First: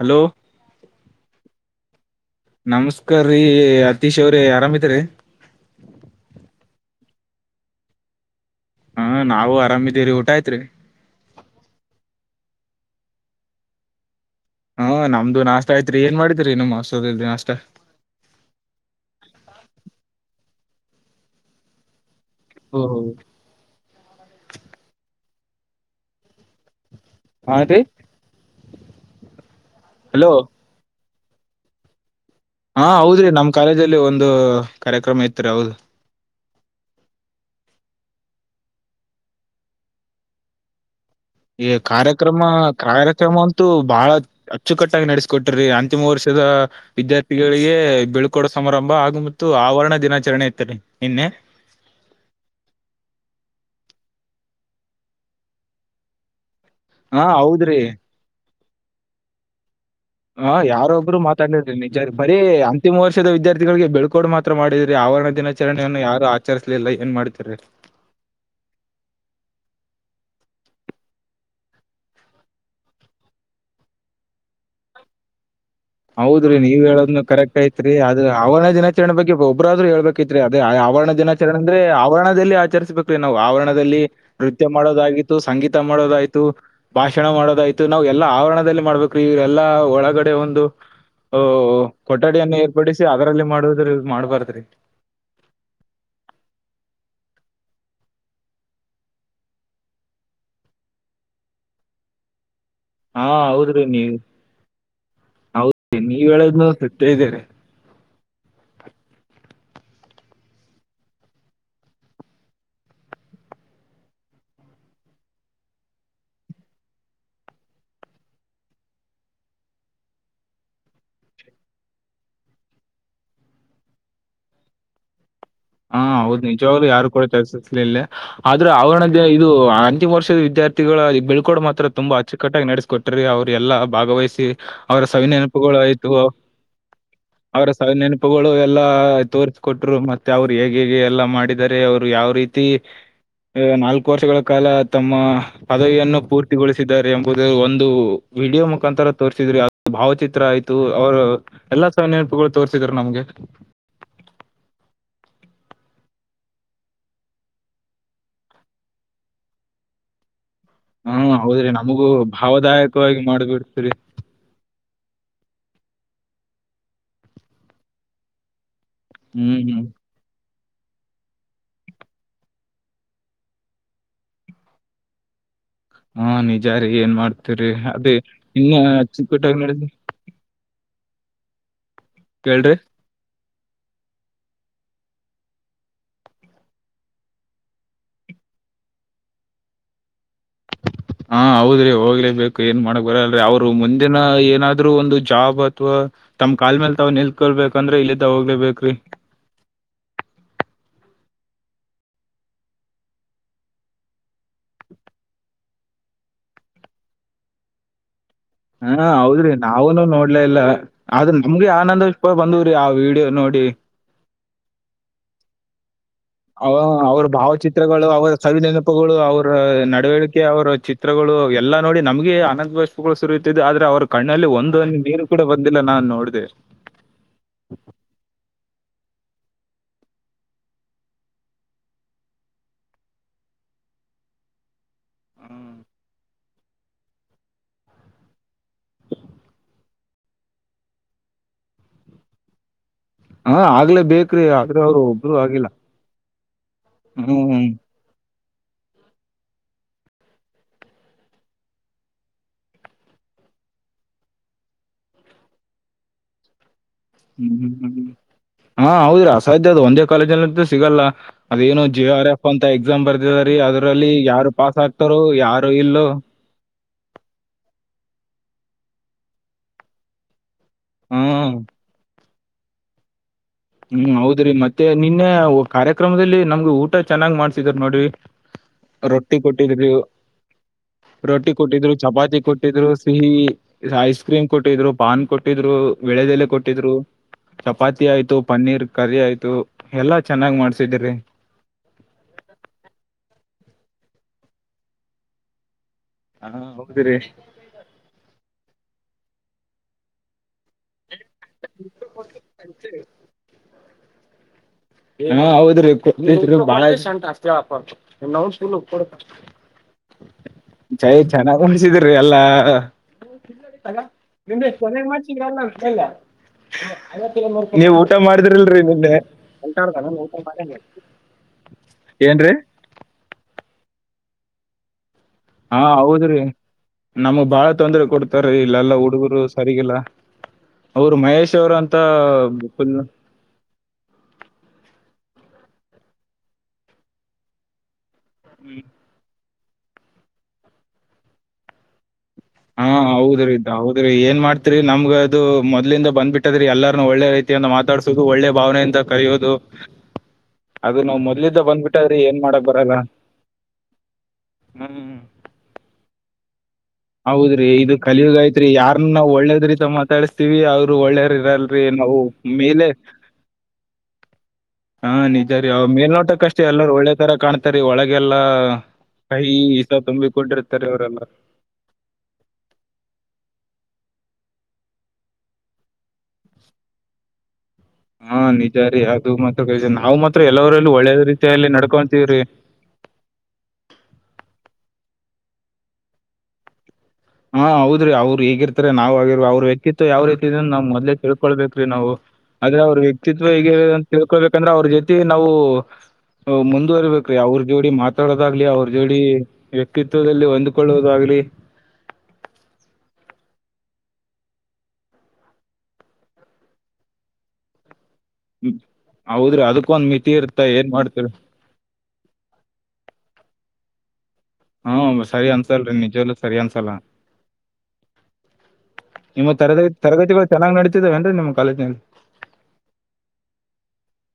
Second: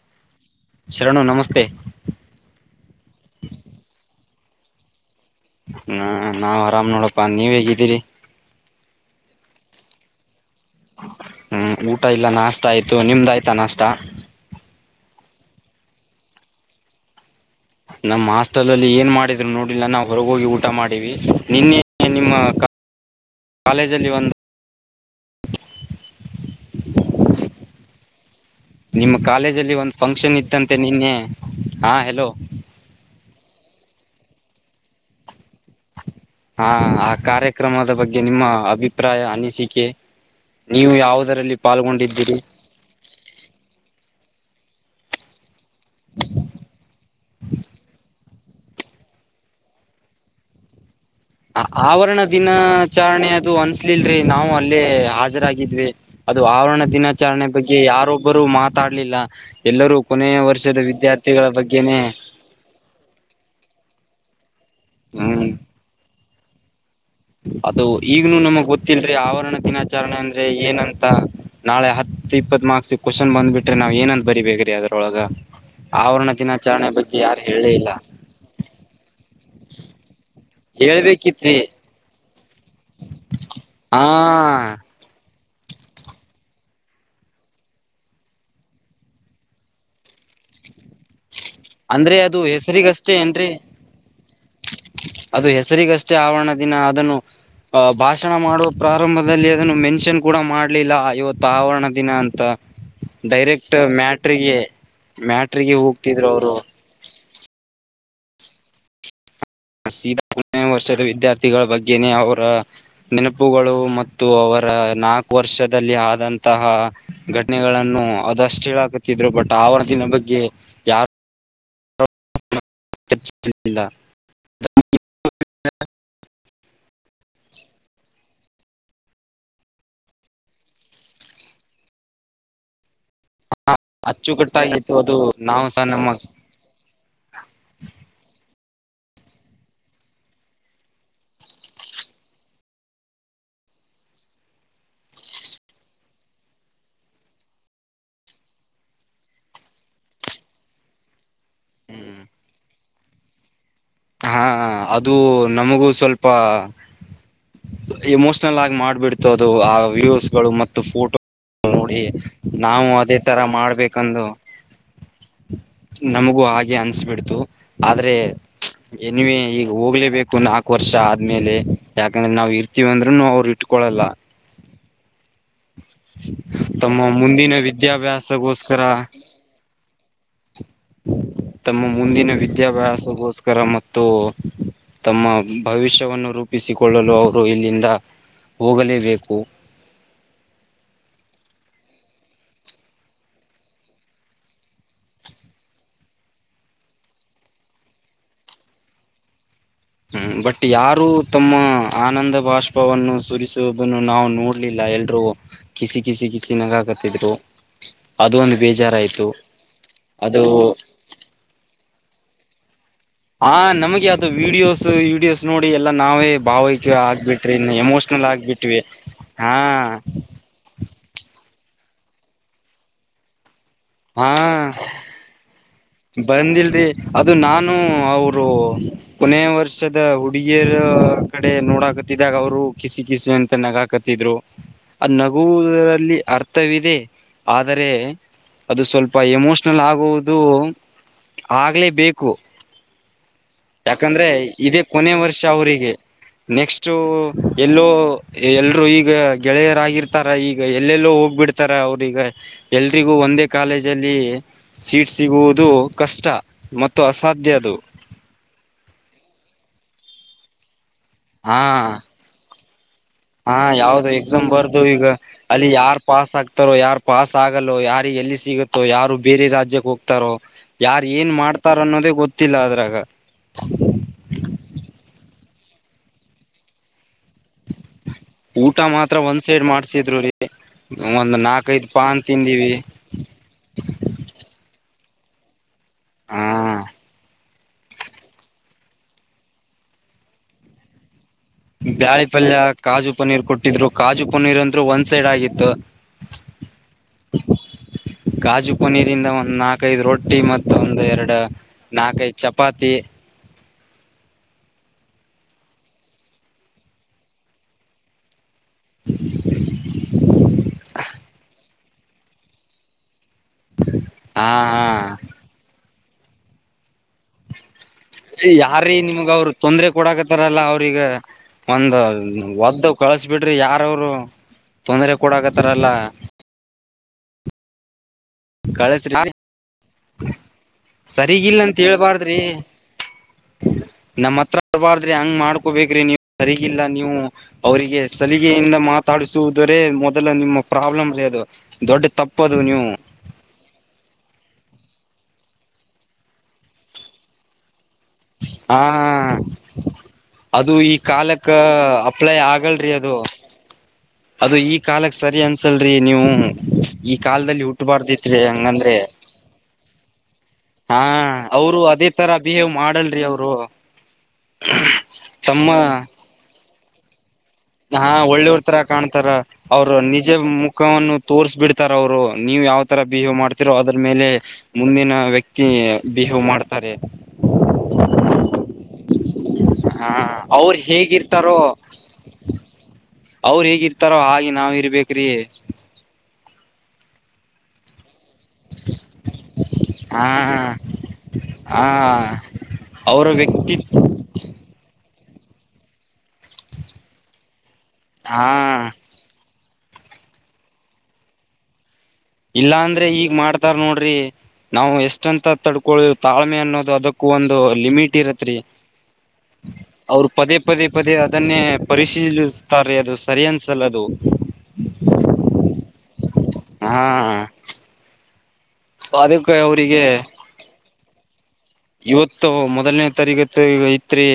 Hello ಶರಣು ನಮಸ್ತೆ ನಮಸ್ಕಾರ್ರೀ ಅತೀಶ್ ಅವ್ರೆ ಆರಾಮಿದಿರಿ ಹಾ ನಾವ್ ಆರಾಮ್ ನೋಡಪ್ಪಾ ನೀವ್ ಹೇಗಿದ್ದೀರಿ ಹ ನಾವು ಆರಾಮ ಇದೀವಿರಿ ಊಟ ಆಯತ್ರಿ ಹ್ಮ್ ಊಟ ಇಲ್ಲ ನಾಷ್ಟ ಆಯ್ತು ನಿಮ್ದ ಆಯ್ತಾ ನಾಷ್ಟ ಹ್ಮ್ ನಮ್ದು ನಾಷ್ಟ್ ಆಯ್ತತ್ರಿ ಏನ್ ಮಾಡಿದರಿ ನಮ್ಮ್ ಹಸುವಾಗೆದ ನಮ್ಮ್ ಹಾಸ್ಟೆಲ್ ಅಲ್ಲಿ ಏನ್ ಮಾಡಿದ್ರು ನೋಡಿಲ್ಲ ನಾವು ಹೊರಗೋಗಿ ಊಟ ಮಾಡಿವಿ ನಿನ್ನೆ ನಿಮ್ಮ ಕಾಲೇಜಲ್ಲಿ ಒಂದ ಹಾ ರೀ ನಿಮ್ಮ ಕಾಲೇಜಲ್ಲಿ ಒಂದು್ ಹಲೋ ಫಂಕ್ಷನ್ ಇತ್ತಂತೆ ನಿನ್ನೆ ಹಾ ಹೆಲೋ ಹಾ ಹೌದ್ರಿ ನಮ್ ಕಾಲೇಜಲ್ಲಿ ಒಂದು ಕಾರ್ಯಕ್ರಮ ಇತ್ ರರಿ ಹೌದು ಹಾ ಆ ಕಾರ್ಯಕ್ರಮದ ಬಗ್ಗೆ ನಿಮ್ಮ ಅಭಿಪ್ರಾಯ ಅನಿಸಿಕೆ ನೀವು ಯಾವ್ದ ಈ ಕಾರ್ಯಕ್ರಮ ಕಾರ್ಯಕ್ರಮ ಅಂತೂ ಬಹಳ ಅಚ್ಚುಕಟ್ಟಾಗಿ ನಡೆಸ್ಕೊಟ್ಟ ಅಂತಿಮ ವರ್ಷದ ವಿದ್ಯಾರ್ಥಿಗಳಿಗೆ ಬೆಳ ಕೂಡ ಸಮಾರಂಭ ಹಾಗು ಮತ್ತು ಆವರಣ ದಿನಾಚರಣೆ ಇತಾರೆ ಆವರಣ ದಿನಾಚಾರರಣೆ ಅದು ಅನ್ಸ್ಲಿಲ್ಲ ನಾವು ಅಲ್ಲೇ ಹಾಜರಾಗಿದ್ವಿ ಅದು ಆವರಣ ಹಾ ದಿನಾಚರಣೆ ಹೌದ್ರಿ ಬಗ್ಗೆ ಯಾರೊಬ್ಬರು ಮಾತ್ರ ಮಾತಾಡ್ಲಿಲ್ಲ ಎಲ್ಲರೂ ಕೊನೆಯ ಹ ವರ್ಷದ ಯಾರೊಬ್ರು ವಿದ್ಯಾರ್ಥಿಗಳ ಮಾತಾಡ್ರಿ ಬಗ್ಗೆನೆ ನಿಜ ಬರೀ ಅಂತಿಮ ವರ್ಷದ ವಿದ್ಯಾರ್ಥಿಗಳಿಗೆ ಬೆಳ್ಕೋಡು ಮಾತ್ರ ಮಾಡಿದ್ರೆ ಆವರಣ ಹ್ಮ್ ದಿನಾಚರಣೆಯನ್ನು ಯಾರು ಆಚರಿಸಲಿಲ್ಲ ಅದು ಈಗ್ನು ನಮಗ್ ಗೊತ್ತಿಲ್ರಿ ಆವರಣ ದಿನ ವಿಚಾರಣೆ ಅಂದ್ರೆ ಏನಂತ ನಾಳೆ ಹತ್ ಇಪ್ಪತ್ ಮಾರ್ಕ್ಸ್ ಕ್ವಶನ್ ಬಂದ್ ಬಿಟ್ರೆ ನಾವ್ ಏನಂದಂತ ಬರಿ ಬೇಕ್ರಿ ಅದುನ ತೊಳಗ ಹೌದ್ರಿ ನೀವ್ ಹೇಳೋದ್ನು ಕರೆಕ್ಟ್ ಇಲ್ಲ ಐತ್ರಿ ಆದ್ರ ಅವನೇ ದಿನಾಚರಣೆ ಬಗ್ಗೆ ಒಬ್ಬ್ರಾದ್ರರು ಹೇಳ್ಬೇಕಿತ್ರಿ ಅದೇ ಆವರಣ ಹೇಳ್ಬೇಕಿತ್ರಿ ದಿನಾಚರಣೆ ಅಂದ್ರೆ ಆವರಣದಲ್ಲಿ ಆಚರಿಸ್ಬೇಕ್ರೀ ನಾವು ಹಾ ಆವರಣದಲ್ಲಿ ನೃತ್ಯ ಮಾಡೋದಾಗಿರೆ ಸಂಗೀತ ಮಾಡೋದಾಯ್ತು ಭಾಷಣ ಮಾಡೋದಾಯ್ತು ನಾವ್ ಎಲ್ಲಾ ಆವರಣದಲ್ಲಿ ಮಾಡ್ಬೇಕ್ರೀ ಇವು ಎಲ್ಲಾ ಒಳಗಡೆ ಒಂದು ಓ ಅಂದ್ರೆ ಅದು ಕೊಠಡಿಯನ್ನ ಏರ್ಪಡಿಸಿ ಹೆಸರಿಗಷ್ಟೇ ಅದರಲ್ಲಿ ಏನ್ರಿ ಮಾಡುದ್ರ ಮಾಡ್ಬಾರ್ದ್ರಿ ಅದು ಹೆಸರಿಗಷ್ಟೇ ಆವರಣ ದಿನ ಅದನ್ನು ಅ ಭಾಷಣ ಮಾಡುವ ಪ್ರಾರಂಭದಲ್ಲಿ ಅದನ್ನು ಮೆನ್ಷನ್ ಕೂಡ ಮಾಡ್ಲಿಲ್ಲ ಇವತ್ತು ಆವರಣ ದಿನ ಅಂತ ಹಾ ಡೈರೆಕ್ಟ್ ಹೌದ್ರಿ ನೀವ್ ಮ್ಯಾಟ್ರಿಗೆ ಮ್ಯಾಟ್ರಿಗೆ ಹೌದ್ರಿ ನೀವ್ ಹೋಗ್ತಿದ್ರು ಅವರು ಹೇಳೋದ್ನು ಸತ್ಯ ಇದೆ. ನಸೀಬ [unintelligible] ನೇ ವರ್ಷದ ವಿದ್ಯಾರ್ಥಿಗಳ ಬಗ್ಗೆ ಅವರ ನೆನಪುಗಳು ಮತ್ತು ಅವರ ನಾಲ್ಕು ವರ್ಷ ವರ್ಷದಲ್ಲಿ ಆದಂತಹ ಘಟನೆಗಳನ್ನು ಅದಷ್ಟು ಹೇಳಾಕತಿದ್ರು ಬಟ್ ಅವತ್ತಿನ ಬಗ್ಗೆ ಯಾರು ಸ ಹಾ [unintelligible] ಹೌದು ಯಾರು ಕೂಡ ಕೆಲಸಕ್ಕ ಸೇರಿಲ್ಲ ಆದ್ರೆ ಅವ್ರನ ಇದು ಅಂತಿಮ ವರ್ಷದ ವಿದ್ಯಾರ್ಥಿಗಳು ಬೆಳ್ಕೊಡ ಮಾತ್ರ ತುಂಬಾಚ್ಚುಟ್ಟಾಗಿ ನಡೆಸಿಕೊಟ್ಟ್ರ ಅವರು ಎಲ್ಲಾ ಭಾಗವಹಿಸಿ ಅಚ್ಚುಕಟ್ಟಾಗಿತ್ತು ಅವರ ಅದು ಸವಿನ ನಾವು ನೆನಪುಗಳು ಸಹ ನಮ್ಮ ಆಯ್ತು ಅವರ ಸವಿ ನೆನಪುಗಳು ಎಲ್ಲಾ ತೋರ್ಸ ಕೊಟ್ರು ಮತ್ತೆ ಮತ್ತೆ ಅವ್ರು ಹೇಗೆ ಹೇಗೆ ಎಲ್ಲ ಮಾಡಿದರೆ ಅವ್ರು ಯಾವ ರೀತಿ ಎ ನಾಲ್ಕು ವರ್ಷಗಳ ಕಾಲ ತಮ್ಮ ಪದವಿಯನ್ನು ಪೂರ್ತಿಗೊಳಿಸಿದ್ದಾರೆ ಎಂಬುದು ಒಂದು ವಿಡಿಯೋ ಮುಖಾಂತರ ತೋರ್ಸಿದ್ರಿ ಭಾವಚಿತ್ರ ಆಯ್ತು ಅವರು ಎಲ್ಲಾ ಸಹ ನೆನಪುಗಳು ತೋರ್ಸಿದ್ರ ನಮ್ಗೆ [unintelligible] ಹಾ ಅದು ನಮಗೂ ಸ್ವಲ್ಪ ಎಮೋಷ್ನಲ್ ಆಗಿ ಮಾಡ್ಬಿಡ್ತು ಅದು ಆ ವೀಡಿಯೋಸ್ಗಳು ಮತ್ತು ಫೋಟೋ ಹ್ಮ್, ಹೌದ್ರಿ ನೋಡಿ ನಮಗೂ ನಾವು ಅದೇ ಭಾವದಾಯಕವಾಗಿ ತರ ಮಾಡಿಬಿಡ್ತ್ರಿ. ಮಾಡ್ಬೇಕಂದು ನಮಗೂ ಹಾಗೆ ಅನ್ಸ್ಬಿಡ್ತು ಆದ್ರೆ ನ್ವೇ ಹ್ಮ್, ಈಗ ಹ್ಮ್. ಹೋಗ್ಲೇಬೇಕುಾ ವರ್ಷ ಆದ್ಮೇಲೆ ಯಾಕಂದ್ರೆ ನಾವವು ಇರ್ತೀವಿ ಅಂದ್ರೂನು ಅವರು ಇಟ್ಕೊೊಳ್ಳಲ್ಲ ಹಾ ನಿಜಾರಿೀ ಏನ್ ಮಾಡ್ತವ್ರಿ ಅದೇ ಇನ್ ವಿದ್ಯಾಭ್ಯಾಸಗೋಸ್ಕರ ಅಚ್ಚುಕಟ್ಟಾಗಿ ನಡ ತಮ್ಮ ಮುಂದಿನ ಕೇಳ್ರಿ ವಿದ್ಯಾಭ್ಯಾಸಗೋಸ್ಕರ ಮತ್ತು ತಮ್ಮ ಭವಿಷ್ಯವನ್ನು ರೂಪಿಸಿಕೊಳ್ಳಲು ಅವರು ಇಲ್ಲಿಂದ ಹೋಗಲೇಬೇಕು ಹಾ ಹೌದ್ರಿ ಹೋಗ್ಲೇಬೇಕು ಏನ್ ಮಾಡಕ್ ಬರಲ್ರರಿ ಅವ್ರು ಮುಂದಿನ ಏನಾದ್ರು ಒಂದು ಜಾಬ್ ಅಥವಾ ತಮ್ ಕಾಲ್ ಮೇಲ್ ತಾವ್ ನಿಲ್ಕೊಳ್ಬೇಕಂದ್ರೆ ಇಲ್ಲಿದ್ದ ಹೋಗ್ಲೇಬೇಕ್ರಿ ಹ್ಮ್ ಬಟ್ ಯಾರು ತಮ್ಮ ಆನಂದ ಬಾಷ್ಪವನ್ನು ಸುರಿಸುವುದನ್ನು ನಾವು ನೋಡ್ಲಿಲ್ಲ ಎಲ್ರೂ ಕಿಸಿ ಕಿಸಿ ಕಿಸಿನಾಗಾಕತ್ತಿದ್ರು [unintelligible] ಹಾ ಹೌದ್ರಿ ನಾವುನುೂ ನೋಡ್ಲ ಅದು ಇಲ್ಲ ಆದ್ ನಮ್ಗ ಆನಂದ ಭಾಷ್ವ ಬಂದವ್ರಿ ವಿಡಿಯೋ ಹಾ ನೋಡಿ ನಮಗೆ ಯಾವ್ದದು ವಿಡಿಯೋಸ್ ವಿಡಿಯೋಸ್ ನೋಡಿ ಎಲ್ಲಾ ನಾವೇ ಅವ ಭಾವೈಕ್ಯ ಅವ್ರ ಆಗ್ಬಿಟ್ರಿ ಇನ್ನು ಭಾವಚಿತ್ರಗಳು ಎಮೋಷನಲ್ ಅವರ ಸವಿ ಆಗ್ಬಿಟ್ವಿ ನೆನಪುಗಳು ಅವರ ಹಾ ನಡವಳಿಕೆ ಅವರ ಚಿತ್ರಗಳು ಎಲ್ಲಾ ನೋಡಿ ನಮ್ಗೆ ಆನಂದ ಭಾಷೆಗಳು ಸುರಿಯುತ್ತಿದೆ ಆದ್ರ ಅವರ ಕಣ್ಣಲ್ಲಿ ಹಾ ಒಂದಂದ ನೀರು ಕೂಡ ಬಂದ ಬಂದಿಲ್ರಿ ಅದು ನಾನು ಅವರು ಕೊನೆಯ ವರ್ಷದ ಹುಡುಗಿಯರ ಕಡೆ ನೋಡಾಕತಿದಾಗ ಅವರು ಕಿಸಿ ಕಿಸಿ ಅಂತ ನಗಾಕ ದ್ರು ಅ ನಗುವರಲ್ಲಿ ಅರ್ಥ ಇದೆ ಆದರೆ ಅದು ಸ್ವಲ್ಪ ಎಮೋಷನಲ್ ಆಗುವುದು ಆಗ್ಲೇಬೇಕು ಹಾ ಆಗ್ಲೇ ಯಾಕಂದ್ರೆ ಬೇಕ್ರಿ ಇದೇ ಆದ್ರೆ ಅವ್ರು ಕೊನೆ ಒಬ್ರು ವರ್ಷ ಆಗಿಲ್ಲ ಅವರಿಗೆ ನೆಕ್ಸ್ಟ್ ಹ್ಮ್ ಹ್ಮ್ ಎಲ್ಲೋ ಎಲ್ರು ಈಗ ಗೆಳೆಯರಾಗಿರ್ತಾರ ಈಗ ಎಲ್ಲೆಲ್ಲೋ ಹೋಗ್ಬಿಡ್ತಾರ ಅವ್ರಗ ಎಲ್ರಿಗೂ ಒ ಒಂದೇ ಕಾಲೇಜಲ್ಲಿ ಸೀಟ್ ಸಿಗುವುದು ಕಷ್ಟ ಮ ಹ್ಮ್ ಹ್ಮ್ ಹ್ಮ್ ಹ್ಮ್ ಹ ಹೌದ್ರಿ ಅಸಾಧ್ಯ ಅದು ಒಂದೇ ಕಾಲೇಜ್ಲ್ಲಿಂತ ಸಿಗಲ್ಲ ಹಾ ಅದೇನು ಜೆ ಆರ್ ಎಫ್ ಅಂತ ಎಕ್ಸಾಮ್ ಬರ್ದಿದಾರಿ ಹಾ ಯಾವ್ದ ಅದ್ರಲ್ಲಿ ಎಕ್ಸಾಮ್ ಯಾರು ಪಾಸ್ ಬರ್ದು ಈಗ ಆಗ್ತಾರೋ ಅಲ್ಲಿ ಯಾರು ಯಾರ್ ಇಲ್ಲೋ ಪಾಸ್ ಆಗ್ತಾರೋ ಯಾರ್ ಪಾಸ್ ಆಗಲ್ಲೋ ಯಾರ ಎಲ್ಲಿ ಸಿಗುತ್ತೋ ಯಾರು ಬೇರೆ ರಾಜ್ಯಕ್ಕೆ ಹೋಗ್ತಾರೋ ಯಾರು ಹ್ಮ ಏನ್ ಮಾಡ್ತಾರ ಅನ್ನೋದೇ ಗೊತ್ತ ತ್ತಲಾದ್ರಾಗ ಹ್ಮ್ ಹೌದ್ರಿ ಮತ್ತೆ ನಿನ್ನೆ ಕಾರ್ಯಕ್ರಮದಲ್ಲಿ ನಮ್ಗೆ ಊಟ ಚೆನ್ನಾಗ್ ಮಾಡ್ಸಿದ್ರ ನೋಡಿ ಊಟ ಮಾತ್ರ ರೊಟ್ಟಿ ಒಂದ್ ಸೈಡ್ ಕೊಟ್ಟಿದ್ರಿ ಮಾಡ್ಸಿದ್ರು ರೀ ಒಂದ್ ರೊಟ್ಟಿ ನಾಕೈದ್ ಕೊಟ್ಟಿದ್ರು ಪಾನ್ ಚಪಾತಿ ತಿಂದಿವಿ ಕೊಟ್ಟಿದ್ರು ಸಿಹಿ ಐಸ್ ಕ್ರೀಮ್ ಕೊಟ್ಟಿದ್ರು ಪಾನ್ ಕೊಟ್ಟಿದ್ರು ಹಾ ಬೆಳೆದೆಲೆ ಕೊಟ್ಟಿದ್ರು ಚಪಾತಿ ಆಯ್ತು ಪನ್ನೀರ್ ಕರಿ ಆಯ್ತು ಎಲ್ಲಾ ಚೆನ್ನಾಗ್ ಮಾಡ್ಸಿದಿರರಿ ಇಟ್ಟಿದ್ರು ಕಾಜು ಪನೀರ್ ಅಂದರು ಒಂದ್ ಸೈಡ್ ಆಗಿತ್ತು ಹಾ ಹೌದ್ರಿ ದ ಒಂದ್ ನಾಕೈದು ರೊಟ್ಟಿ ಮತ್ತ ಒಂದು ಎರಡು ನಾಲ್ಕೈದು ಚಪಾತಿ ಹಾ ಹೌದ್ರೀ ಬಾಳ ಎಷ್ಟ ಉಂಟ ಆತವಪ ಚೈ ಚೆನ್ನಾಗ ಉಣಸಿದಿ ಅಲ್ಲಾ ಹಾ ನಿನೆ ಹಾ ಮಾಡಲ್ಲಲ್ಲವತ್ತ ನೀವ್ ಊಟ ಮಾಡಿದ್ರಿಲ್ರರಿ ಇಲ್ಲಿ ತೊಂದ್ರ ಕೊೂಡಕತಾರಲ್ಲ ಅವ್ರಗ ಒಂದ ಏನ್ರೀ ಒದ್ದು ಕಳಸಬಿಟ್ಟ ಯಾರವರು ತೊಂದರೆ ಕೂಡಕತಾರಲ್ಲ ನಮ್ಗ್ ಬಾಳ ತೊಂದ್ರೆ ಕೊಡ್ತಾರ ಇಲ್ಲೆಲ್ಲಾ ಕಳಸ್ರಿ ಹುಡುಗರು ಸರಿಗಿಲ್ಲ ಅವರು ಮಹೇಶ್ ಸರಿಗಿಲ್ಲ ಅವ್ರ ಅಂತ ನಮ್ಮತ್ರಬ ಹಂಗ್ ಮಾಡ್ಕೋಬೇಕ್ರಿ ನೀವು ಸರಿಗಿಲ್ಲ ನೀವು ಅವರಿಗೆ ಸಲಿಗೆಯಿಂದ ಮಾತಾಡಸುದು ಮೊದಲು ನಿಮ್ಮ ಪ್ರಾಬ್ಲಮ ರ ಅದು ದೊಡ್ಡ ತಪ್ಪ ಹಾ ಹೌದ್ರಿ ಇದ ಹೌದ್ರಿ ಏನ್ ಮಾಡ್ತ ತ್ ನಮ್ ಅದು ಮೊದ್ಲಿಂದ ಬಂದ್ ಬಿಟ್ಟಟದ್ರೀ ಎಲ್ಲಾರ್ನು ಒಳ್ಳೆ ರೀಯ ಮಾತಾಡ ಒಳ್ಳೆ ಹಾ ಭಾವನೆ ಅಂತ ಕರೆಯೋದು ಈ ಅದು ನಾವ್ ಕಾಲಕ್ಕ ಮೊದ್ಲಿದ್ದ ಬಂದ್ಬಿಟ್ಟ್ರಿ ಅಪ್ಲೈ ಏನ್ ಮಾಡಕ್ ಆಗಲ್ರಿ ಬರಲ್ಲ ಅದು ಅದು ಈ ಹ್ಮ್ ಕಾಲಕ್ ಸರಿ ಅನ್ಸಲ್ರಿ ನೀವು ಈ ಕಾಲದಲ್ಲಿ ಹೌದ್ರಿ ಇದು ಕಲಿಯ್ ಹುಟ್ಟಬಾರ್ದಿತ್ರಿ ಆಯ್ತ್ರಿ ಹಂಗಂದ್ರೆ ಯಾರ್ನ್ನ ನಾ ಒಳ್ಳೇದ್ರತ ಮಾತಾಡಿಸತಿೀವಿ ಅವರು ಹಾ ಒಳ್ಳೇರ್ ಇರಾರ ಅವರು ಲ್ರಿ ಅದೇ ನಾವು ತರ ಬಿಹೇವ್ ಮೇಲೆ ಮಾಡಲ್ರಿ ಅವರು ಹಾ ನಿಜ ರೀ ತಮ್ಮ ಅವ್ ಮೇಲ್ನೋಟಕ್ಕ ಅಷ್ಟೇ ಎಲ್ಲರೂ ಒಳ್ಳೆ ತರ ಕಾಣ್ತ ಹಾ ಒಳ್ಳೆವರ್ ತರ ಕಾಣ್ತಾರ ಇಸ ಅವರು ನಿಜ ತುಂಬಿಕೊಂಡಿರ್ತಾರ್ರಿ ಮುಖವನ್ನು ಅವ್ರೆಲ್ಲ. ತೋರ್ಸ್ ಬಿಡ್ತಾರ ಅವರು ನೀವ್ ಯಾವ್ ತರ ಬಿಹೇವ್ ಮಾಡ್ತಿರೋ ಅದ್ರ ಮೇಲೆ ಮುಂದಿನ ವ್ಯಕ್ತಿ ಬಿಹೇವ್ ಮಾಡ್ತಾರೆ ಹಾ ನಿಜ ರೀ ಹ ಅದು ಮಾತ್ರ ಕ ಹಾ ನಾವು ಮಾತ್ರ ಅವ್ರ ಎಲ್ಲವರಲ್ಲೂ ಒಳ್ಳೆ ಹೇಗಿರ್ತಾರೋ ರೀತಿಯಲ್ಲಿ ನಡ್ಕೊಂತೀವ್ರಿ ಅವ್ರ ಹೇಗಿರ್ತಾರೋ ಹಾಗೆ ನಾವ ಇರ್ಬೇಕ್ರಿ ಹಾ ಹೌದ್ರಿ ಅವರು ಹಗಿರ್ತಾರೆ ನಾವ್ ಆಗಿರ್ ಅವ್ರ ವ್ಯಕ್ತಿತ್ವಾವ ಹಾ ರೀತಿ ಇದ ನವು ಮೊದ್ ಹಾ ತಿಳಳ್ಬೇಕ್ರೀ ನಾವು ಆದ್ರೆ ಅವ್ರ ಅವರ ವ್ಯಕ್ತ್ವ ಹಗ ವ್ಯಕ್ತಿ ಅಂತ ತಿಳ್ಕೊಬೇಕಂದ್ರೆ ಅವ್ರ ಜೊತೆ ಮತಿ ನಾವು ಮುಂದುವರಿಬೇಕ್ರೀ ಅವ್ರ ಜೋಡಿ ಹಾ ಮಾತಾಡೋದಾಗ್ಲಿ ಅವ್ರ ಜೋಡಿ ವ್ಯಕ್ತಿತ್ವದಲ್ಲಿ ಹೊಂದ್ಕೊಳ್ಳೋುದಾಗ್ಲಿ ಇಲ್ಲಾ ಅಂದ್ರೆ ಈಗ್ ಮಾಡ್ತಾರ ನೋಡ್ರಿ ನಾವು ಎಷ್ಟಂತ ತಡ್ಕೊಳ್ಳ ತಾಳ್ಮೆ ಅನ್ನೋದು ಅದಕ್ಕೂ ಒಂದು ಲಿಮಿಟ್ ಇರತ್ರಿ ಹ್ಮ್, ಹೌದ್ರಿ ಅದಕ್ಕೊಂದ್ ಅವರು ಮಿತಿ ಪದೇ ಇರ್ತ ಪದೇ ಏನ್ ಪದೇ ಮಾಡ್ತೀರಿ ಅದನ್ನೇ ಪರಿಶೀಲಿಸ್ತಾರೀ ಅದು ಸರಿ ಅಂತ ಸಲದು ಹ್ಮ ಸರಿ ಅನ್ಸಲ್ರಿ ನಿಜಲ್ಲ ಸರಿ ಅನ್ಸಲ್ಲ ಹಾ ನಿಮ್ಮ ಅದಕ್ಕೆ ತರಗತಿ ಅವರಿಗೆ ತರಗತಿಗಳು ಚೆನ್ನಾಗ್ ನಡತಿದಾವೇನ್ ನಿಮ್ಗೆ ಇವತ್ತು ಮೊದಲನೇ ತಾರೀಕ ಐತ್ರಿ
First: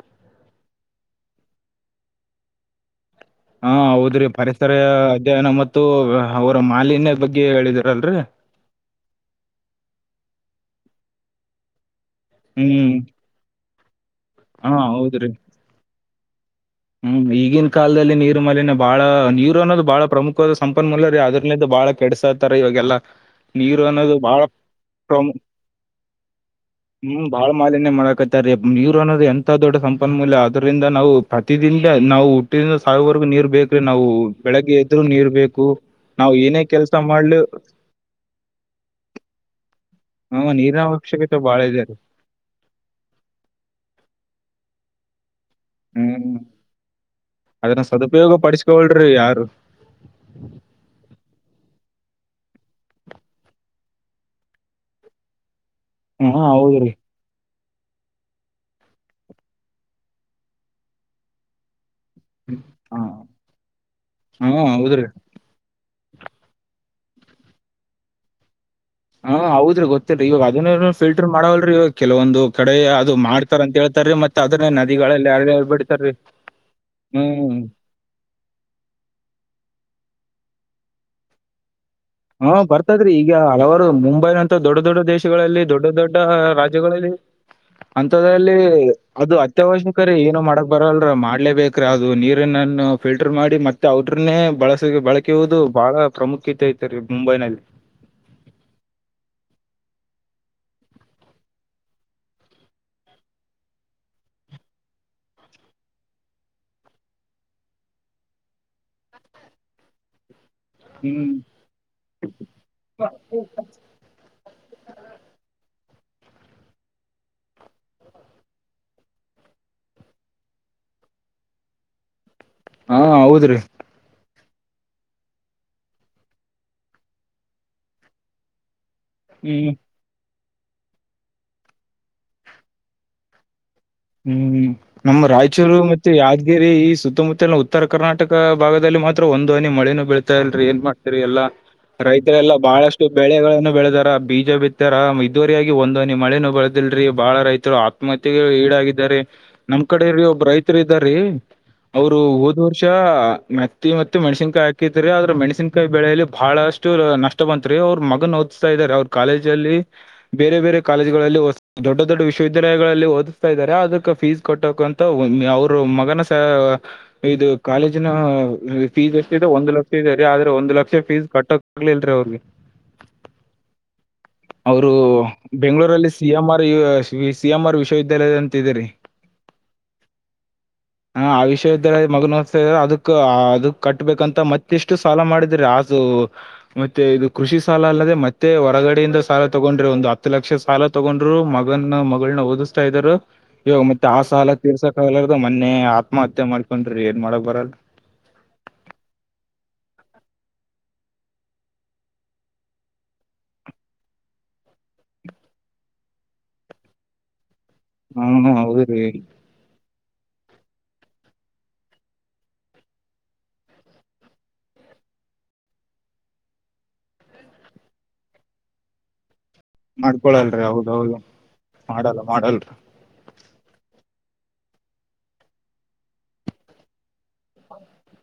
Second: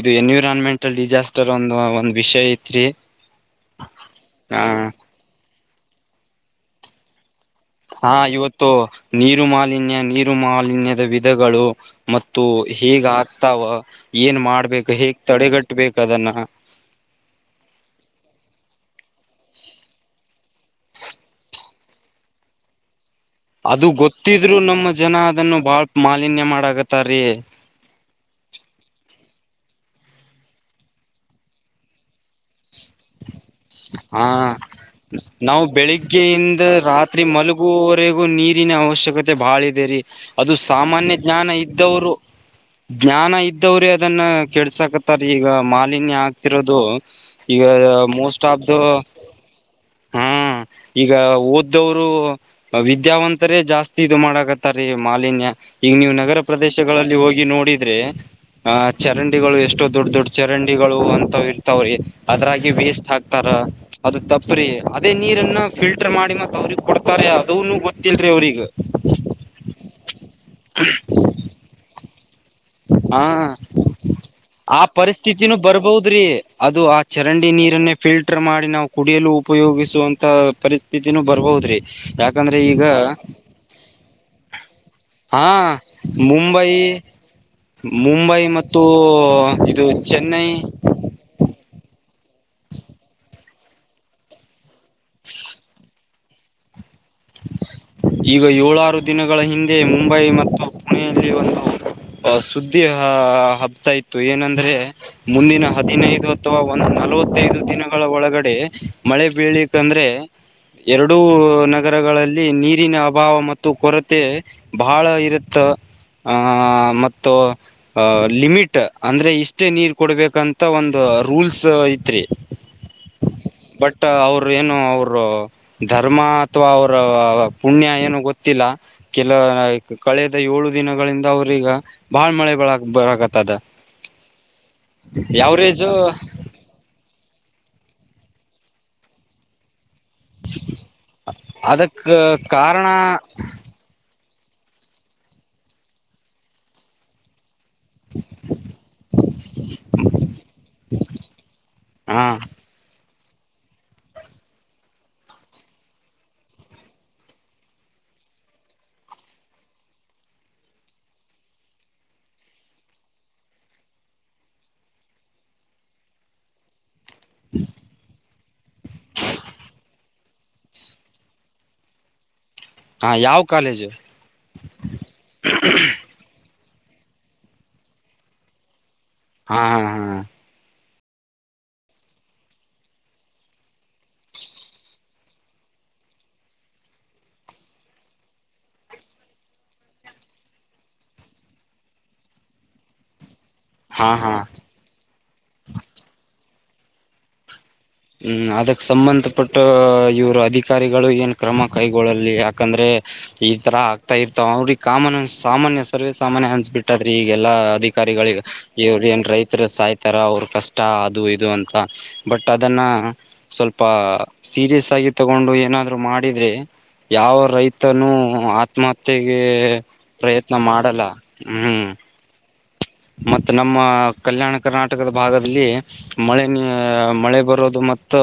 ಇದು ಎನ್ವಿರಾನ್ಮೆಂಟಲ್ ಡಿಸಾಸ್ಟರ್ ಒಂದ ಒಂದ್ ವಿಷಯ ಐತ್ರಿ ಹಾ ಹೌದ್ರಿ ಹ ಪರಿಸರ ಅಧ್ಯಯನ ಮತ್ತು ಅವರ ಮಾಲಿನ್ಯ ಬಗ್ಗೆ ಹಾ ಹೇಳಿದಿರಲ್ರಿ ಇವತ್ತು ನೀರು ಮಾಲಿನ್ಯ ನೀರು ಮಾಲಿನ್ಯದ ವಿಧಗಳು ಮತ್ತು ಹ್ಮ್ ಹೇಗ್ ಆಗ್ತಾವ ಏನ್ ಹಾ ಮಾಡ್ಬೇಕ ಹೇಗ್ ಹೌದ್ರಿ ತಡೆಗಟ್ಬೇಕ ಅದನ್ನ ಹ್ಮ್ ಈಗಿನ ಕಾಲದಲ್ಲಿ ನೀರುಮಲೆಿನ ಬಾಳ ನೀರು ಅನ್ನೋದು ಬಾಳ ಪ್ರಮುಖ ಸಂಪನ್ಮೂಲ ರೀ ಅದ್ರಲು ಬಾಳ ಕೆಡಸತ ಇವಾಗಲ್ಲಾ ನೀರು ಅದು ಅನ್ನೋದು ಬಾಳ ಗೊತ್ತಿದ್ರು ನಮ್ಮ ಜನ ಅದನ್ನು ಬಾಳ್ ಮಾಲಿನ್ಯ ಮಾಡಕತ್ತಾರೀ ಹ್ಮ್ ಬಹಳ ಮಾಲಿನ್ಯ ಮಾಡಕತ್ತ ಯೂರೋದ ದೊಡ್ಡ ಸಂಪನ್ಮೂಲಯ ಅದರಿಿಂದ ನಾವು ಪ್ರತಿದಿನಿಂದ ನಾವು ಹುಟ್ಟಿದಿಂದ ಸಾವಿವರೆಗೂ ನೀರು ಬೇಕ್ರಿ ನಾವು ಹ ಬೆಳಗ್ಗೆ ಎದ್ರು ನೀರ್ ನಾವು ಬೇಕು ನಾವವು ಏನೇ ಬೆಳಿಗ್ಗೆಯಿಂದ ಕೆಲ್ಸ ರಾತ್ರಿ ಮಾಡ್ಲು ಮಲಗುವವರೆಗೂ ನೀರಿನ ಅವಶ್ಯಕತೆ ಬಾಳ ಇದೆ ರರಿ ಅದು ನೀರಿನ ಸಾಮಾನ್ಯ ಅವಶ್ಯಕತೆ ಜ್ಞಾನ ಬಾಳ ಇದೆ. ಇದ್ದವರು ಜ್ಞಾನ ಇದ್ದವ್ರೇ ಅದನ್ನ ಕೆಡ್ಸಕ ಈಗ ಮಾಲಿನ್ಯ ಹ್ಮ್ ಆತಿರೋದು ಈ ಅದನ್ನ ಮೋ ಸದುಪಯೋಗ ಪಡಿಸ್ಕೊಳ್ರಿ ಯಾರು ಹಾ ಈಗ ಓದ ಇದ್ದವರು ವಿದ್ಯಾವಂತರೇ ಜಾಸ್ತಿ ಇದು ಮಾಡಕತ್ತಾರಿ ಮಾಲಿನ್ಯ ಈಗ ನೀವು ನಗರ ಹಾ ಹೌದ್ರಿ ಪ್ರದೇಶಗಳಲ್ಲಿ ಹೋಗಿ ನೋಡಿ ಆದ್ರೆ ಆಹ ಚರಂಡಿಗಳು ಎಷ್ಟೋ ದೊಡ್ ದೊಡ್ ಚರಂಡಿಗಳು ಅಂತ ಇರ್ತಾವ್ರಿ ಅದ್ರಾಗಿ ಹಾ ವೇಸ್ಟ್ ಹಾಕ್ತಾರ ಅದು ಹಾ ತಪ್ರಿ ಹೌದ್ರಿ ಅದೇ ನೀರನ್ನ ಫಿಲ್ಟರ್ ಮಾಡಿ ಮತ್ತತ್ ಅವ್ರಗ್ ಕೊಡ್ತಾರೆ ಅದನು ಗೊತ್ತಿಲ್ರರಿ ಅವ್ರಿಗೆ ಹಾ ಹೌದ್ರಿ ಗೊತ್ತೇರಿ ಇವಾಗ ಅದನ್ನ ಫಿಲ್ಟರ್ ಮಾಡವಲ್ರಿ ಇವಾಗ ಕೆಲವೊಂದು ಕಡೆ ಅದು ಹ ಮಾಡ್ತಾರ ಅಂತ ಹೇಳ್ತಾರೀ ಮತ್ ಅದನ್ನೇ ಆ ನದಿಗಳಲ್ಲ ಪರಿಸ್ಥಿತಿನೂ ಯಾರ ಬಿಡ್ತಾರೀ ಬರ್ಬೋದ್ರಿ ಅದು ಆ ಚರಂಡಿ ಹ್ಮ್ ನೀರನ್ನೇ ಫಿಲ್ಟರ್ ಮಾಡಿ ನಾವು ಕುಡಿಯಲು ಉಪಯೋಗಿಸುವಂತ ಪರಿಸ್ಥಿತಿನೂ ಬರಬಹದ್ರಿ ಹಾ ಬರ್ತದ್ರಿ ಈಗ ಹಲವಾರು ಮುಂಬೈನಂತ ದೊಡ್ಡ ದೊಡ್ಡ ಹಾ ದೇಶಗಳಲ್ಲಿ ದೊಡ್ಡ ದೊಡ್ಡ ಮುಂಬೈ ರಾಜ್ಯಗಳಲ್ಲಿ ಮುಂಬೈ ಅಂಂತದ್ರಲ್ಲಿ ಮತ್ತು ಅದು ಇದು ಅತ್ಯವಶ್ಯಕ ರೀ ಏನ ಚೆನ್ನೈ ಮಾಡಕ್ ಬರಲ್ರ ಮಾಡ್ಲೇಬೇಕ್ರ ಅದು ನೀರನ್ನನ್ನು ಫಿಲ್ಟರ್ ಮಾಡಿ ಮತ್ತೆ ಅವ್ರ್ರನ್ನೇ ಬಳಸ ಬಳಕೆಯುವುದು ಬಹಳ ಪ್ರಾಮುಖ್ಯತೆ ಇ ಈಗ ಏಳಾರು ದಿನಗಳ ಹಿಂದೆ ಮುಂಬೈ ಮತ್ತು ಪುಣೆಯಲ್ಲಿ ಒಂದು ಅ ಸುದ್ದಿ ಆ ಹಬ್ತಾ ಇತ್ತು ಏನಂದ್ರೆ ಮುಂದಿನ ಹದಿನೈದು ಅಥವಾ ಒಂದ ನಾಲ್ಕು ನವತ್ತೈದು ದಿನಗಳ ಒಳಗಡೆ ಮಳೆ ಬೀಳ್ಲಿಕ್ಂದ್ರೆ ಎರಡೂ ಹ್ಮ್ ನ ನಗರಗಳಲ್ಲಿ ನೀರಿನ ಅಭಾವ ಮತ್ತು ಕೊರತೆ ಬಹಳ ಇರುತ್ತ ಆ ಮತ್ತು ಆಹ ಲಿಮಿಟ್ ಅಂದ್ರೆ ಇಷ್ಟೇ ನೀರ್ ಕೊಡ್ಬೇಕಂತ ಒಂದು ರೂಲ್ಸ್ ಐತ್ರಿ ಹಾ ಹೌದ್ರೀ ಬಟ್ ಅವರು ಏನು ಅವರು ಧರ್ಮ ಅಥವಾ ಅವ್ರ ಪುಣ್ಯ ಏನು ಗೊತ್ತಿಲ್ಲ ಕೆಲ ಹ್ಮ್ ಕಳೆದ ಏಳು ದಿನಗಳಿಂದ ಅವ್ರೀಗ ಬಾಳ ಮಳೆ ಬಳ ಬರಗತ್ತ ಅದ ಹ್ಮ್ ನಮ್ಮ ರಾಯಚೂರು ಮತ್ತೆ ಯಾದಗಿರಿ ಈ ಸುತ್ತಮುತ್ತ ನ ಉತ್ತರ ಕರ್ನಾಟಕ ಭಾಗದಲ್ಲಿ ಮಾತ್ರ ಒಂದು ಹನಿ ಮಳೆ ಬೆಳ್ತಾ ಇಲ್ರಿ ಏನ್ ಮಾಡ್ತರಿ ಎಲ್ಲಾ ಅದಕ್ ರೈತರೆಲ್ಲ ಕಾರಣ ಬಾಳಷ್ಟು ಬೆಳೆಗಳಗಳನ್ನು ಬೆಳೆದಾರ ಬೀಜ ಬಿತ್ತಾರ ಇದುವರಿಯಗಾಗಿ ಒಂದ ನೀ ಮಳೆನು ಬಳದಿಲ್ರರಿ ಬಹಳ ರೈತರು ಆತ್ಮಹತ್ಯೆ ಈಡಾಗ ನಮ್ ಕಡೆ ಒಬ್ ರೈತರು ಇದ್ದಾರೀ ಅವರು ಹಾ ಹೋದ ವರ್ಷ ಮತ್ತಿ ಮತ್ತ ಮೆಣಸನ್ಕಾಯಿ ಹಾಕಿದ್ರರಿ ಆದ್ರ ಮೆಣಸಿನ್ಕಾಯಿ ಬೆಳಲಿ ಬಹಳಷ್ಟು ನಷ್ಟ ಬಂತತ್ರಿ ಅವ್ರ ಮಗನ್ ಓದಿಸ್ತಾ ಇದ್ದಾರೆ ಅವ್ರ ಕಾಲೇಜ ಅಲ್ಲಿ ಬೇರೆ ಬೇರೆ ಕಾಲೇಜ್ಗಳಲ್ಲಿ ದೊಡ್ಡ ದೊಡ್ಡ ವಿಶ್ವವಿದ್ಯಾಲಯ ಓದಿಸ್ತ ಇದ್ದಾರೆ ಅದಕ್ಕ ಫೀಸ್ ಕಟ್ಟಕ ಅಂತ ಅವ್ರ ಮಗನ ಸ ಇದು ಕಾಲೇಜಿನ ಫೀಸ್ ಎಷ್ಟಿದೆ ಒಂದು ಲಕ್ಷ ಇದೆ ರೀ ಆದ್ರ ಒಂದು ಲಕ್ಷ ಫೀಸ್ ಕಟ್ಟೋಕ್ ಆಗ್ಲಿಲ್ರರಿ ಅವ್ರಿಗೆ ಹಾ ಯಾವ ಕಾಲೇಜು ಅವರು ಬೆಂಗಳೂರಲ್ಲಿ C M R C M R ವಿಶ್ವವಿದ್ಯಾಲಯದ ಅಂತ ಇದರಿ ಹಾ ಹಾ ಹಾ ಹ ಆ ವಿಶ್ವವಿದ್ಯಾಲಯದ ಮಗನತ ಅದಕ್ ಅದಕ್ ಕಟ್ಬೇಕಂತ ಮತ್ತಿಷ್ಟು ಸಾಲ ಮಾಡಿದ್ರಿ ತಾಸು ಮತ್ತೆ ಇದು ಕೃಷಿ ಸಾಲ ಅಲ್ಲದೆ ಮತ್ತೆ ಹೊರಗಡೆಯಿಂದ ಸಾಲ ತಗೊಂಡ್ರೆ ಒಂದು ಹತ್ತು ಲಕ್ಷ ಸಾಲ ತಗೊಂಡ್ರು ಮಗನ ಮಗಳನ್ನ ಓದಿಸ್ತಾ ಇದರು ಇವಾಗ ಮತ್ತೆ ಹಾ ಹಾ ಆ ಹಾ ಸಾಲ ತೀರ್ಸಕ್ ಆಗ್ಲಾರದು ಮೊನ್ನೆ ಆತ್ಮಹತ್ಯೆ ಮಾಡ್ಕೊಂಡ್ರಿ ಏನ್ ಮಾಡಕ್ ಬರಲ್ಲಲ್ ಹ್ಮ್ ಅದಕ್ ಸಂಬಂಧಪಟ್ಟ ಇವ್ರ ಅಧಿಕಾರಿಗಳು ಏನ್ ಕ್ರಮ ಕೈಗೊಳ್ಳಲ್ಲಿ ಯಾಕಂದ್ರೆ ಈ ತರ ಆಗ್ತಾ ಇರ್ತಾವ ಅವ್ರಿಗೆ ಕಾಮನ್ ಸಾಮಾನ್ಯ ಸರ್ವೇ ಸಾಮಾನ್ಯ ಅನ್ಸಬಿಟ್ಟದ್ರಿ ಈಗೆಲ್ಲಾ ಅಧಿಕಾರಿಗಳಿಗೆ ಹ್ಮ ಹೌದ್ರಿ ಇವರು ಏನ್ ರೈತರು ಸಾಯ್ತಾರ ಅವ್ರ ಕಷ್ಟ ಅದು ಇದು ಅಂತ ಬಟ್ ಅ ಅದನ್ನ ಸ್ವಲ್ಪ ಸೀರಿಯಸ್ ಆಗಿ ತಗೊಂಡು ಏನಾದ್ರು ಮಾಡಿದ್ರೆ ಯಾವ ರೈತನು ಆತ್ಮಹತ್ಯೆ ಪ್ರಯತ್ನ ಮಾಡ್ಕೊಳಲ್ರಿ ಮಾಡಲ್ಲ ಹೌದೌದು ಹ್ಮ್ ಮಾಡಲ್ಲ ಮಾಡಲ್ರಿ ಮತ್ತ ನಮ್ಮ ಕಲ್ಯಾಣ ಕರ್ನಾಟಕದ ಭಾಗದಲ್ಲಿ ಮಳೆ ಮಳೆ ಬರೋದು ಮತ್ತು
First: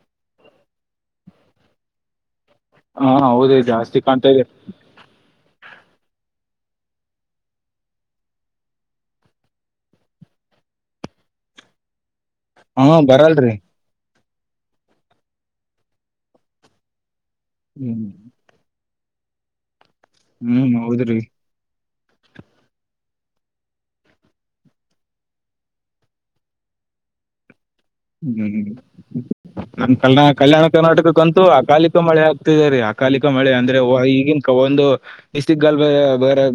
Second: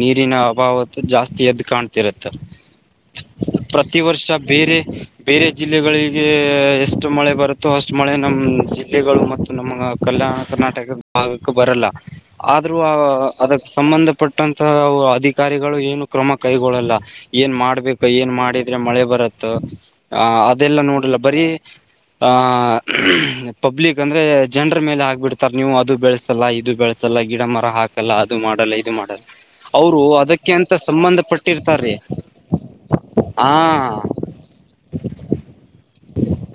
ನೀರಿನ ಅಭಾವ ಜಾಸ್ತಿ ಎದ ಕಾಣ್ತಿರುತ್ತೆ ಹಾ ಹೌದ್ರಿ ಜಾಸ್ತಿ ಪ್ರತಿ ವರ್ಷ ಕಾಣ್ತಾ ಇದೆ ಬೇರೆ ಬೇರೆ ಜಿಲ್ಲೆಗಳಿಗೆ ಎಷ್ಟು ಮಳೆ ಬರುತ್ತೋ ಅಷ್ಟು ಮಳೆ ನಮ್ಮ ಜ ಜಿಲ್ಲೆಗಳು ಮತ್ತು ನಮ್ಮ ಕಲ್ಯಾಣ ಕರ್ನಾಟಕ ಭಾಗಕ್ಕೆ ಬರಲ್ಲ ಆದ್ರೂ ಹಾ ಆ ಬರಲ್ರಿ ಅದಕ್ ಸಂಬಂಧ ಪಟ್ಟಂತ ಅಧಿಕಾರಿಗಳು ಏನು ಕ್ರಮ ಕೈಗೊಳ್ಳಲ್ಲ ಏನ್ ಹ್ಮ್ ಮಾಡ್ಬೇಕು ಏನ್ ಮಾಡಿದ್ರೆ ಮಳೆ ಬರುತ್ತ ಆ ಹ್ಮ್ ಅದೆಲ್ಲ ನೋಡಲ್ಲ ಹೌದ್ರಿ ಬರಿ ಆ ಪಬ್ಲಿಕ್ ಅಂದ್ರೆ ಜನರ ಮೇಲೆ ಹಾಕ್ಬಿಡ್ತಾರೆ ನೀವು ಅದು ಬೆಳೆಸಲ್ಲ ಇದು ಬೆಳಸಲ್ಲ ಗಿಡ ಮರ ಹಾಕ್ ಹ ನಮ ಕಲ್ ಅದಕ್ಕೆ ಕಲ್ಯಾಣ ಅಂತ ಸಂಬಂಧ ಕರ್ನಾಟಕಕ್ಕಂತೂ ಪಟ್ಟಿರ್ತಾರ್ರೀ ಅಕಾಲಿಕ ಮಳೆ ಆಗ್ತಿದೆ ರೀ ಅಕಾಲಿಕ ಮಳೆ ಅಂದ್ರೆ ಆ ಈಗಿನ ಕ ಒಂದು ಬಿಸಿಗಾಲ್ ಬ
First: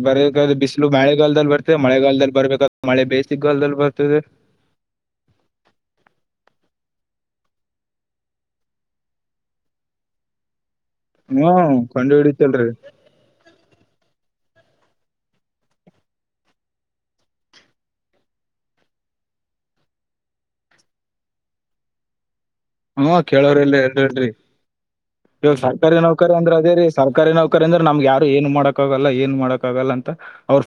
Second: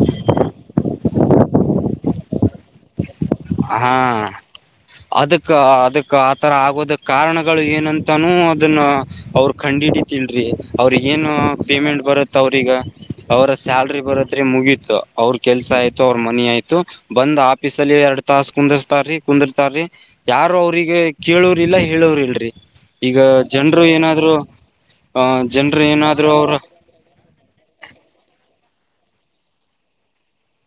ಬರ ಬಿಸಿಲು ಮಳೆಗಾಲದಲ್ಲಿ ಬರ್ತ್ತೆ ಮಳೆ ಗಲ್ದಲ್ಲಿ ಬರ್ಬೇಕ ಮಳೆ ಬೇಸಿಗಲ್ದಲ್ಲಿ ಹಾ ಬರ್ತದೆ ಅದಕ್ಕ ಅದಕ್ಕ ಆತರ ಆಗೋದ ಕಾರಣಗಳು ಏನಂತಾನೂ ಅದನ್ನ ಅವ್ರ ಕಂಡಹಿಡತಿಲ್ರಿ ಅವ್ರ ಏನು ಹ್ಮ್ ಪೇಮೆಂಟ್ ಕಂಡು ಬರುತ್ತ ಹಿಡಿತಲ್ರಿ ಅವ್ರಗ ಅವರ ಸ್ಯಾಲ್ರಿ ಬರತ್ೆ ಮುಗಿಯತ್ ಅವ್ರ ಕೆಲ್ಸ ಆಯ್ತು ಅವ್ರ ಮನಿ ಆಯ್ತು ಬಂದ್ ಆಫೀಸ ಅಲ್ಲಿ ಎರಡ್ ತಾಸ ಕುಂದರ್ಸ್ತಾರೀ ಕುಂದಿರ್ತಾರೀ ಯಾರು ಅವ್ರಿಗೆ ಕೇಳೋ್ರಿ ಇಲ್ಲಾ ಹೇಳೋರ ಇಲ್ರರಿ ಹ್ಮ ಕೇಳೋರ ಎಲ್ ಎಲ್ರಿ ಎಲ್ರಿ ಅ ಇವಾಗ ಜನರು ಸರ್ಕಾರಿ ರಿ ಏನಾದ್ರು ನೌಕರಿ ಅಂದ್ರೆ ಅವ್ರ ಅದೇ ರಿ ಸರ್ಕಾರಿ ನೌಕರಿ ಅಂದ್ರೆ ನಮ್ಗೆ ಯಾರು ಏನ್ ಮಾಡಕ್ ಆಗಲ್ಲ ಏನ್ ಮಾಡಕ್ಕ ಆಗಲ್ಲ ಅಂತ ಅವ್ರರು